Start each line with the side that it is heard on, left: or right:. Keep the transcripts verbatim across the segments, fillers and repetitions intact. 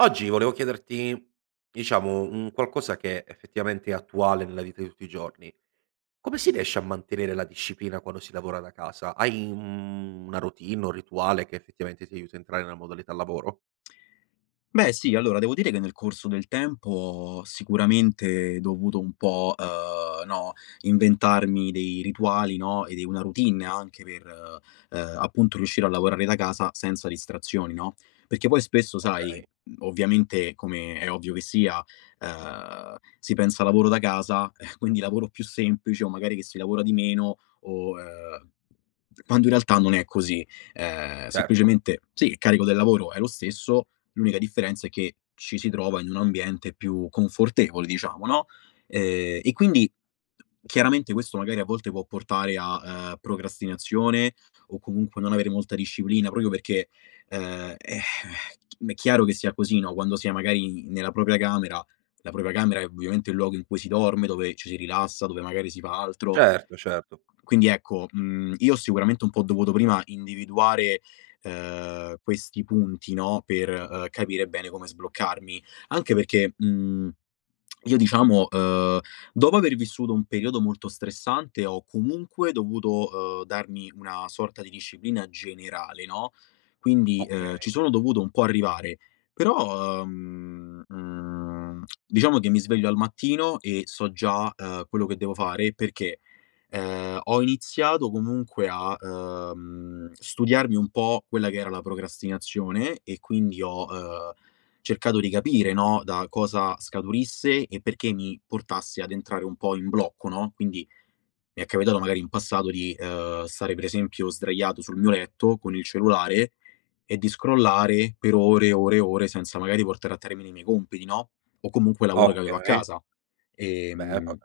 right: Oggi volevo chiederti, diciamo, un qualcosa che effettivamente è attuale nella vita di tutti i giorni. Come si riesce a mantenere la disciplina quando si lavora da casa? Hai un una routine, un rituale che effettivamente ti aiuta a entrare nella modalità lavoro?
left: Beh sì, allora devo dire che nel corso del tempo ho sicuramente dovuto un po', uhm, no, inventarmi dei rituali, no, e di una routine anche per, ehm, appunto riuscire a lavorare da casa senza distrazioni, no, perché poi spesso sai,
right: Okay,
left: mhmm, ovviamente come è ovvio che sia, ehm, si pensa al lavoro da casa, quindi lavoro più semplice o magari che si lavora di meno o, ehm quando in realtà non è così. Ehm,
right: certo,
left: semplicemente sì, il carico del lavoro è lo stesso, l'unica differenza è che ci si trova in un ambiente più confortevole, diciamo, no, ehm, e quindi chiaramente questo magari a volte può portare a, ehm, procrastinazione o comunque non avere molta disciplina proprio perché, ehm, eh, è chiaro che sia così, no, quando si è magari nella propria camera, la propria camera è ovviamente il luogo in cui si dorme, dove ci si rilassa, dove magari si fa altro.
right: certo, certo.
left: Quindi ecco, mhmm, io sicuramente un po' ho dovuto prima individuare, ehm, questi punti, no, per, ehm, capire bene come sbloccarmi. Anche perché, mhmm, io diciamo, ehm, dopo aver vissuto un periodo molto stressante ho comunque dovuto, ehm, darmi una sorta di disciplina generale, no, quindi, ehm,
right: Okay,
left: ci sono dovuto un po' arrivare. Però, ehm, mhmm, diciamo che mi sveglio al mattino e so già, ehm, quello che devo fare perché. Ehm, ho iniziato comunque a, uhm, studiarmi un po' quella che era la procrastinazione e quindi ho, uhm, cercato di capire, no, da cosa scaturisse e perché mi portasse ad entrare un po' in blocco, no, quindi mi è capitato magari in passato di, uhm, stare per esempio sdraiato sul mio letto con il cellulare e di scrollare per ore e ore e ore senza magari portare a termine i miei compiti, no, o comunque il lavoro che avevo a
right: okay.
left: casa.
right: Beh, vabbè.
left: Ehm,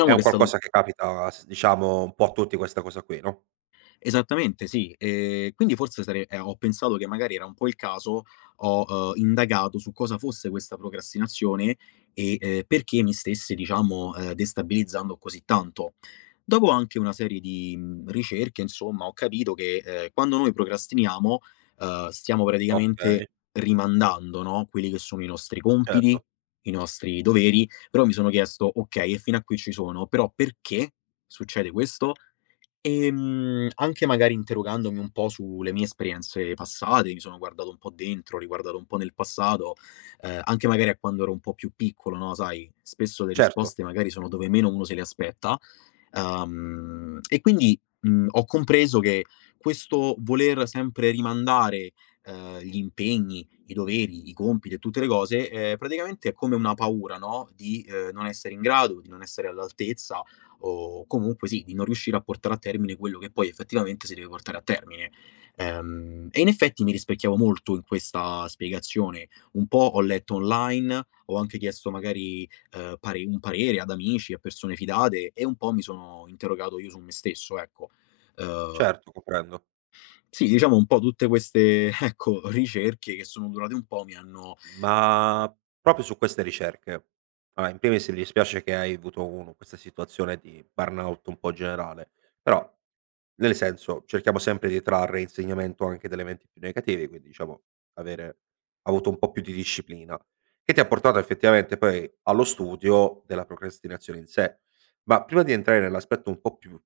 right: È un
left: che è stato.
right: qualcosa che capita s diciamo un po' a tutti questa cosa qui, no?
left: Esattamente, sì. Ehm, quindi forse sare ehm, ho pensato che magari era un po' il caso, ho, uhm, indagato su cosa fosse questa procrastinazione e, ehm, perché mi stesse diciamo, ehm, destabilizzando così tanto. Dopo anche una serie di, mhmm, ricerche insomma, ho capito che, ehm, quando noi procrastiniamo, uhm, stiamo praticamente
right: Okay,
left: rimandando, no, quelli che sono i nostri compiti,
right: certo,
left: i nostri doveri, però mi sono chiesto: "Okay, e fino a qui ci sono, però perché succede questo?" Ehm, anche magari interrogandomi un po' sulle mie esperienze passate, mi sono guardato un po' dentro, ho riguardato un po' nel passato, ehm, anche magari a quando ero un po' più piccolo, no, sai, spesso le
right: certo,
left: risposte magari sono dove meno uno se le aspetta. Uhm, e quindi, mhmm, ho compreso che questo voler sempre rimandare, ehm, gli impegni, i doveri, i compiti e tutte le cose, ehm, praticamente è come una paura, no, di, ehm, non essere in grado, di non essere all'altezza o comunque sì, di non riuscire a portare a termine quello che poi effettivamente si deve portare a termine. Ehm, e in effetti mi rispecchiavo molto in questa spiegazione. Un po' ho letto online, ho anche chiesto magari ehm, pare un parere ad amici, a persone fidate e un po' mi sono interrogato io su me stesso, ecco.
right: certo, comprendo.
left: Sì, diciamo un po' tutte queste, ecco, ricerche che sono durate un po' mi hanno.
right: Ma proprio su queste ricerche, allora in primis mi dispiace che hai avuto uno questa situazione di burnout un po' generale, però nel senso cerchiamo sempre di trarre insegnamento anche da eventi più negativi, quindi diciamo avere avuto un po' più di disciplina, che ti ha portato effettivamente poi allo studio della procrastinazione in sé. Ma prima di entrare nell'aspetto un po' più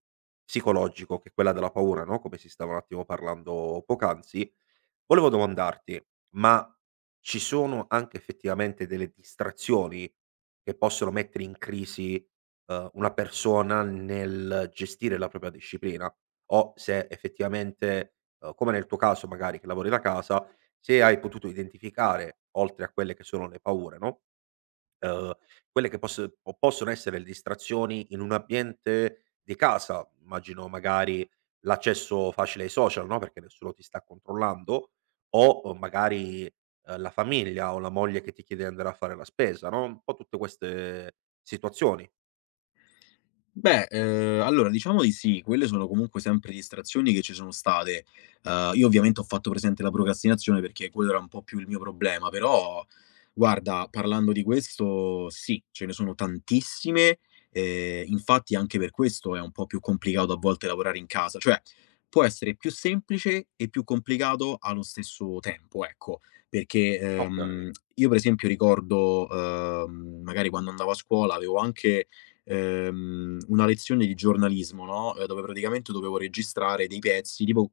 right: psicologico, che è quella della paura, no, come si stava un attimo parlando poc'anzi, volevo domandarti: ma ci sono anche effettivamente delle distrazioni che possono mettere in crisi, uhm, una persona nel gestire la propria disciplina o se effettivamente, uhm, come nel tuo caso magari che lavori da casa, se hai potuto identificare, oltre a quelle che sono le paure, no, Uhm, quelle che poss po possono essere le distrazioni in un ambiente di casa, immagino magari l'accesso facile ai social, no, perché nessuno ti sta controllando, o o magari, uhm, la famiglia o la moglie che ti chiede di andare a fare la spesa, no, un po' tutte queste situazioni.
left: Beh, ehm, allora diciamo di sì, quelle sono comunque sempre distrazioni che ci sono state. Ehm, io ovviamente ho fatto presente la procrastinazione perché quello era un po' più il mio problema, però guarda, parlando di questo sì, ce ne sono tantissime, ehm, infatti anche per questo è un po' più complicato a volte lavorare in casa, cioè può essere più semplice e più complicato allo stesso tempo, ecco. Perché,
right: Okay,
left: ehm, io per esempio ricordo, ehm, magari quando andavo a scuola avevo anche ehm, una lezione di giornalismo, no, ehm, dove praticamente dovevo registrare dei pezzi, tipo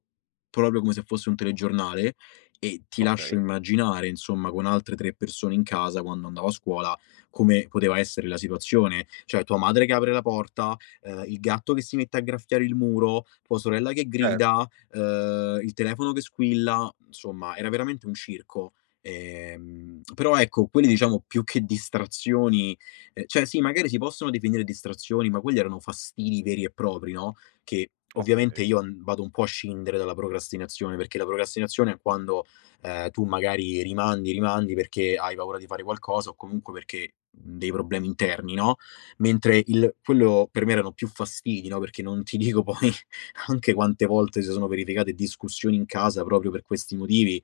left: proprio come se fosse un telegiornale e ti lascio
right: okay,
left: immaginare, insomma, con altre tre persone in casa quando andavo a scuola, come poteva essere la situazione. Cioè tua madre che apre la porta, ehm, il gatto che si mette a graffiare il muro, tua sorella che
right: certo,
left: grida, ehm, il telefono che squilla, insomma era veramente un circo. Ehm, però ecco, quelle diciamo più che distrazioni. Ehm, cioè sì, magari si possono definire distrazioni, ma quelli erano fastidi veri e propri, no, che ovviamente
right: okay.
left: io n vado un po' a scindere dalla procrastinazione, perché la procrastinazione è
right: Mh.
left: quando, ehm, tu magari rimandi, rimandi perché hai paura di fare qualcosa o comunque perché mhmm, dei problemi interni, no, mentre il quello per me erano più fastidi, no, perché non ti dico poi anche quante volte si sono verificate discussioni in casa proprio per questi motivi.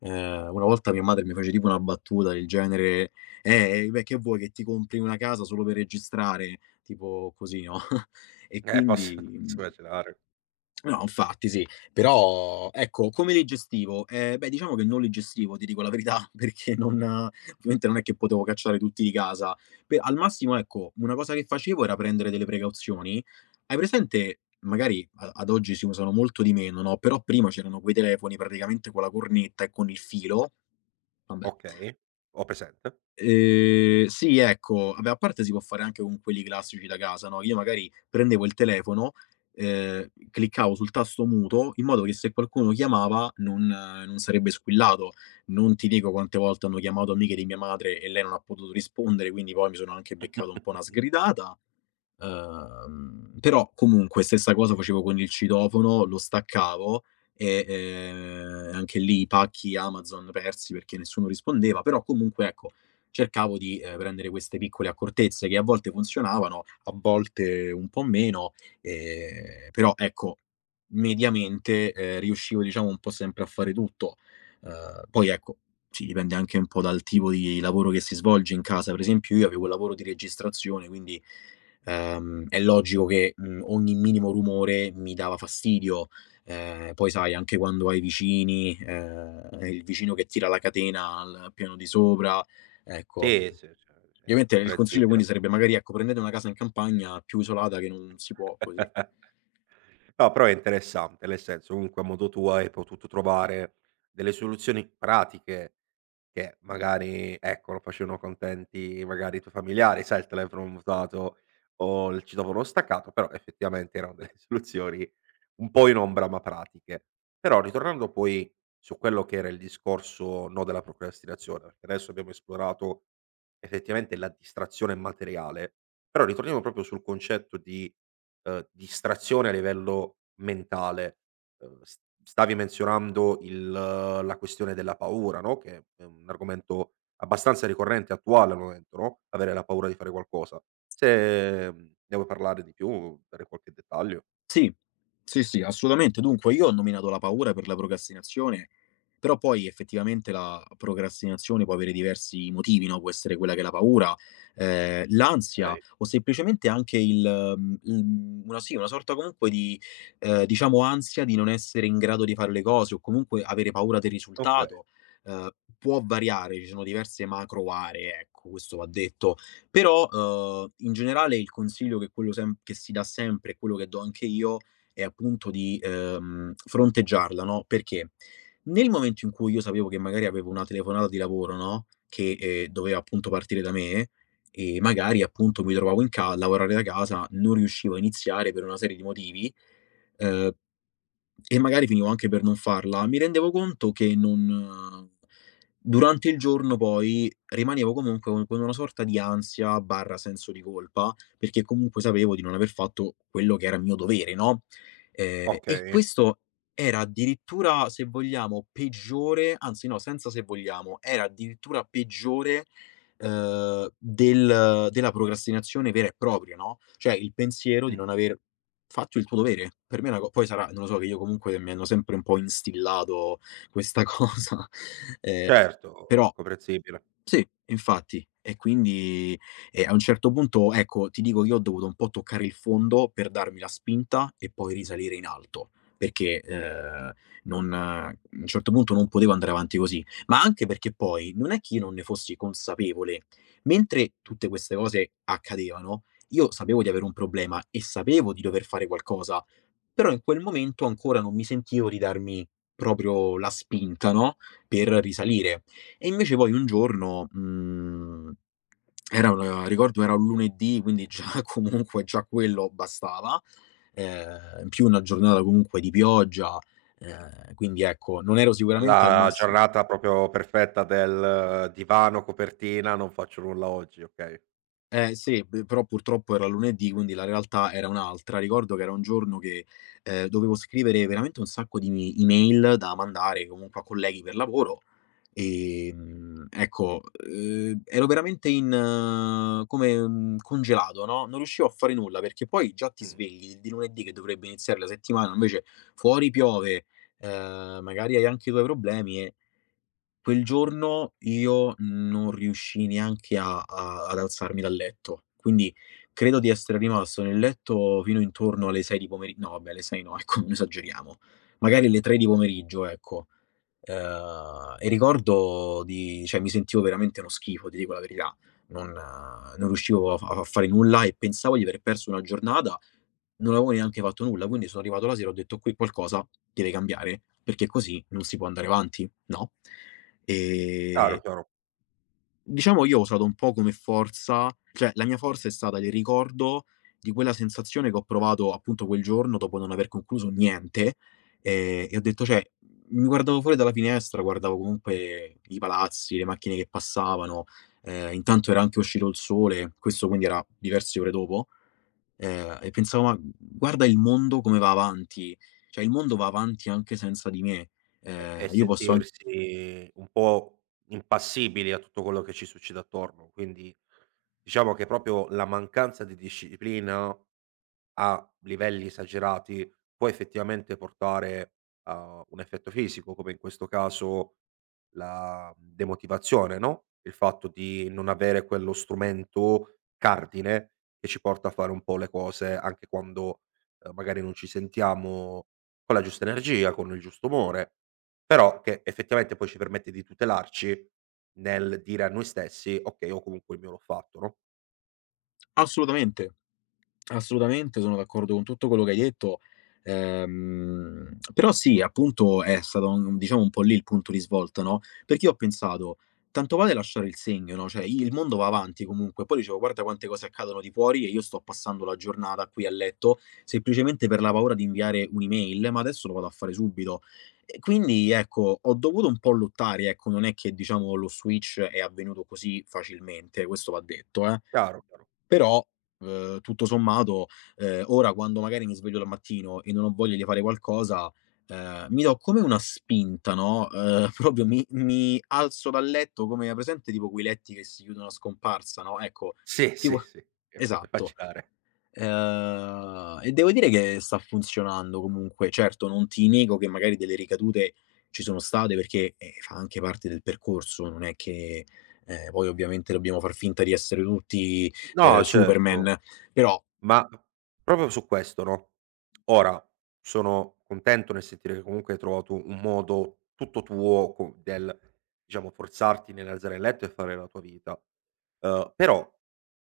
left: Ehm, una volta mia madre mi fece tipo una battuta del genere eh, eh, beh, che vuoi che ti compri una casa solo per registrare, tipo così, no, e
right: Eh, posso
left: quindi mhmm,
right: posso immaginare.
left: no, infatti sì. Però ecco, come li gestivo? Ehm, beh, diciamo che non li gestivo, ti dico la verità, perché non eh, ovviamente non è che potevo cacciare tutti di casa. Pe al massimo, ecco, una cosa che facevo era prendere delle precauzioni. Hai presente magari a ad oggi si usano molto di meno, no, però prima c'erano quei telefoni praticamente con la cornetta e con il filo, vabbè.
right: Okay, ho presente.
left: Ehm, sì, ecco. Vabbè, a parte si può fare anche con quelli classici da casa, no, io magari prendevo il telefono, ehm, cliccavo sul tasto muto, in modo che se qualcuno chiamava non non sarebbe squillato. Non ti dico quante volte hanno chiamato amiche di mia madre e lei non ha potuto rispondere, quindi poi mi sono anche beccato un po' una sgridata. Uhm, però comunque stessa cosa facevo con il citofono, lo staccavo e, ehm, anche lì i pacchi Amazon persi perché nessuno rispondeva, però comunque ecco, cercavo di, ehm, prendere queste piccole accortezze che a volte funzionavano, a volte un po' meno, ehm, però ecco, mediamente, ehm, riuscivo diciamo un po' sempre a fare tutto. Uhm, poi ecco, sì, dipende anche un po' dal tipo di lavoro che si svolge in casa. Per esempio io avevo il lavoro di registrazione, quindi. Ehm, è logico che, mhmm, ogni minimo rumore mi dava fastidio. Ehm, poi sai anche quando hai vicini, ehm, il vicino che tira la catena al piano di sopra, ecco.
right: Sì, sì, sì, è
left: Ovviamente il consiglio
right: comprensibile.
left: quindi sarebbe magari, ecco, prendete una casa in campagna più isolata che non si può così.
right: No, però è interessante, nel senso comunque a modo tuo hai potuto trovare delle soluzioni pratiche che magari, ecco, non facevano contenti magari i tuoi familiari, sai il telefono mutato o il citofono staccato, però effettivamente erano delle soluzioni un po' in ombra ma pratiche. Però ritornando poi su quello che era il discorso no della procrastinazione, perché adesso abbiamo esplorato effettivamente la distrazione materiale, però ritorniamo proprio sul concetto di uhm, distrazione a livello mentale. Uhm, s stavi menzionando il eh, la questione della paura, no, che è un argomento abbastanza ricorrente e attuale al momento, no, avere la paura di fare qualcosa. Se, mhmm, ne vuoi parlare di più, dare qualche dettaglio?
left: Sì, sì, sì, assolutamente. Dunque, io ho nominato la paura per la procrastinazione, però poi effettivamente la procrastinazione può avere diversi motivi, no? Può essere quella che è la paura, ehm, l'ansia
right: Okay,
left: o semplicemente anche il mhmm, il una sì, una sorta comunque di, ehm, diciamo ansia di non essere in grado di fare le cose o comunque avere paura del
right: okay,
left: risultato. Ehm, Può variare, ci sono diverse macro aree, ecco, questo va detto. Però, uhm, in generale il consiglio che quello sem che si dà sempre, quello che do anche io, è appunto di, ehm, fronteggiarla, no, perché nel momento in cui io sapevo che magari avevo una telefonata di lavoro, no, che, ehm, doveva appunto partire da me e magari appunto mi trovavo in ca a lavorare da casa, non riuscivo a iniziare per una serie di motivi, uhm e magari finivo anche per non farla. Mi rendevo conto che non. Durante il giorno poi rimanevo comunque con con una sorta di ansia barra senso di colpa, perché comunque sapevo di non aver fatto quello che era mio dovere, no, ehm, e
right: okay.
left: questo era addirittura, se vogliamo, peggiore anzi no, senza se vogliamo, era addirittura peggiore, ehm, del della procrastinazione vera e propria, no, cioè il pensiero di non
right: Mh,
left: aver. Faccio il tuo dovere. Per me è una co poi sarà non lo so, che io comunque mi hanno sempre un po' instillato questa cosa, ehm,
right: certo,
left: però
right: comprensibile.
left: sì, infatti. E quindi, ehm, a un certo punto, ecco, ti dico io ho dovuto un po' toccare il fondo per darmi la spinta e poi risalire in alto, perché, ehm, non eh, a un certo punto non potevo andare avanti così. Ma anche perché poi non è che io non ne fossi consapevole. Mentre tutte queste cose accadevano, io sapevo di avere un problema e sapevo di dover fare qualcosa. Però in quel momento ancora non mi sentivo di darmi proprio la spinta, no, per risalire. E invece poi un giorno, mhmm, era un ricordo era un lunedì, quindi già comunque già quello bastava, ehm, in più una giornata comunque di pioggia, ehm, quindi ecco, non ero sicuramente al
right: La
left: massimo.
right: giornata proprio perfetta del eh, divano, copertina, non faccio nulla oggi, okay.
left: Eh sì, p però purtroppo era lunedì, quindi la realtà era un'altra. Ricordo che era un giorno che, ehm, dovevo scrivere veramente un sacco di email da mandare comunque a colleghi per lavoro. Ehm, ecco, uhm, ero veramente in eh, come, mhmm, congelato, no, non riuscivo a fare nulla, perché poi già ti
right: Mh,
left: svegli di lunedì che dovrebbe iniziare la settimana, invece fuori piove, ehm, magari hai anche i tuoi problemi e quel giorno io non riuscii neanche a a ad alzarmi dal letto. Quindi credo di essere rimasto nel letto fino intorno alle sei di pomeri, no vabbè alle sei no, ecco non esageriamo, magari alle tre di pomeriggio, ecco. Ehm, e ricordo di cioè mi sentivo veramente uno schifo, ti dico la verità. Non eh, non riuscivo a fa a fare nulla e pensavo di aver perso una giornata, non avevo neanche fatto nulla, quindi sono arrivato la sera e ho detto: "Qui qualcosa deve cambiare, perché così non si può andare avanti." No? Ehm
right: chiaro, chiaro.
left: Diciamo io ho usato un po' come forza cioè la mia forza è stata il ricordo di quella sensazione che ho provato appunto quel giorno dopo non aver concluso niente, ehm, e ho detto cioè, mi guardavo fuori dalla finestra, guardavo comunque i palazzi, le macchine che passavano, ehm, intanto era anche uscito il sole, questo quindi era diverse ore dopo, ehm, e pensavo: "Ma guarda il mondo come va avanti, cioè il mondo va avanti anche senza di me,
right: E
left: ehm,
right: e
left: io posso an".
right: sentirsi un po' impassibili a tutto quello che ci succede attorno. Quindi diciamo che proprio la mancanza di disciplina a livelli esagerati può effettivamente portare a un effetto fisico, come in questo caso la demotivazione, no, il fatto di non avere quello strumento cardine che ci porta a fare un po' le cose anche quando, ehm, magari non ci sentiamo con la giusta energia, con il giusto umore, però che effettivamente poi ci permette di tutelarci nel dire a noi stessi: "Okay, io comunque il mio l'ho fatto", no?
left: Assolutamente. Assolutamente, sono d'accordo con tutto quello che hai detto. Ehm, però sì, appunto è stato un diciamo un po' lì il punto di svolta, no, perché io ho pensato: "Tanto vale lasciare il segno", no, cioè il mondo va avanti comunque. Poi dicevo: "Guarda quante cose accadono di fuori e io sto passando la giornata qui a letto, semplicemente per la paura di inviare un'email, ma adesso lo vado a fare subito". E quindi ecco, ho dovuto un po' lottare, ecco, non è che diciamo lo switch è avvenuto così facilmente, questo va detto, eh.
right: Chiaro, chiaro.
left: Però, uhm, tutto sommato, ehm, ora quando magari mi sveglio dal mattino e non ho voglia di fare qualcosa, ehm, mi do come una spinta, no, ehm, proprio mi mi alzo dal letto come hai presente tipo quei letti che si chiudono a scomparsa, no, ecco,
right: Sì, sì,
left: tipo
right: sì, ti posso
left: esatto.
right: immaginare.
left: Ehm, e devo dire che sta funzionando comunque. Certo, non ti nego che magari delle ricadute ci sono state perché, ehm, fa anche parte del percorso, non è che, ehm, poi ovviamente dobbiamo far finta di essere tutti, ehm,
right: No, certo.
left: Superman. Però,
right: Ma proprio su questo, no, ora sono contento nel sentire che comunque hai trovato un modo tutto tuo co del, diciamo, forzarti nell'alzare il letto e fare la tua vita. Uhm, però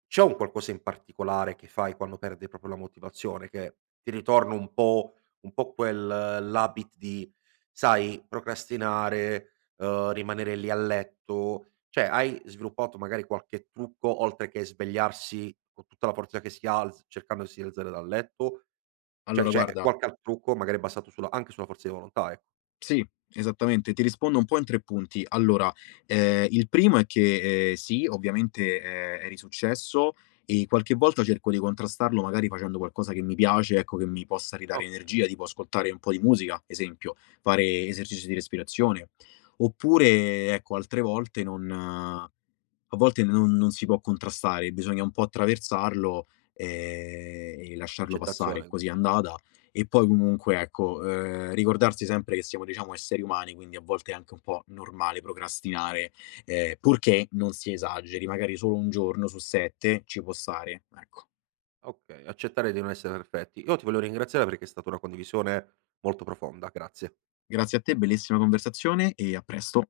right: c'è un qualcosa in particolare che fai quando perdi proprio la motivazione, che ti ritorna un po' un po' quel eh, l'habit di, sai, procrastinare, uhm, rimanere lì a letto, cioè, hai sviluppato magari qualche trucco, oltre che svegliarsi con tutta la forza che si ha, alz cercando di si alzare dal letto? Cioè,
left: allora
right: c'è
left: guarda.
right: qualche al trucco magari basato sulla anche sulla forza di volontà, ecco.
left: Sì, esattamente. Ti rispondo un po' in tre punti. Allora, ehm, il primo è che, ehm, sì, ovviamente, ehm, è risuccesso e qualche volta cerco di contrastarlo magari facendo qualcosa che mi piace, ecco, che mi possa ridare
right: Okay.
left: energia, tipo ascoltare un po' di musica, esempio, fare esercizi di respirazione. Oppure, ecco, altre volte non eh, a volte non non si può contrastare, bisogna un po' attraversarlo, ehm, e lasciarlo passare.
right: Accettazione
left: Così è
right: quindi.
left: andata. E poi comunque, ecco, ehm, ricordarsi sempre che siamo, diciamo, esseri umani, quindi a volte è anche un po' normale procrastinare, ehm, purché non si esageri, magari solo un giorno su sette ci può stare, ecco.
right: Okay, accettare di non essere perfetti. Io ti voglio ringraziare perché è stata una condivisione molto profonda, grazie.
left: Grazie a te, bellissima conversazione e a presto.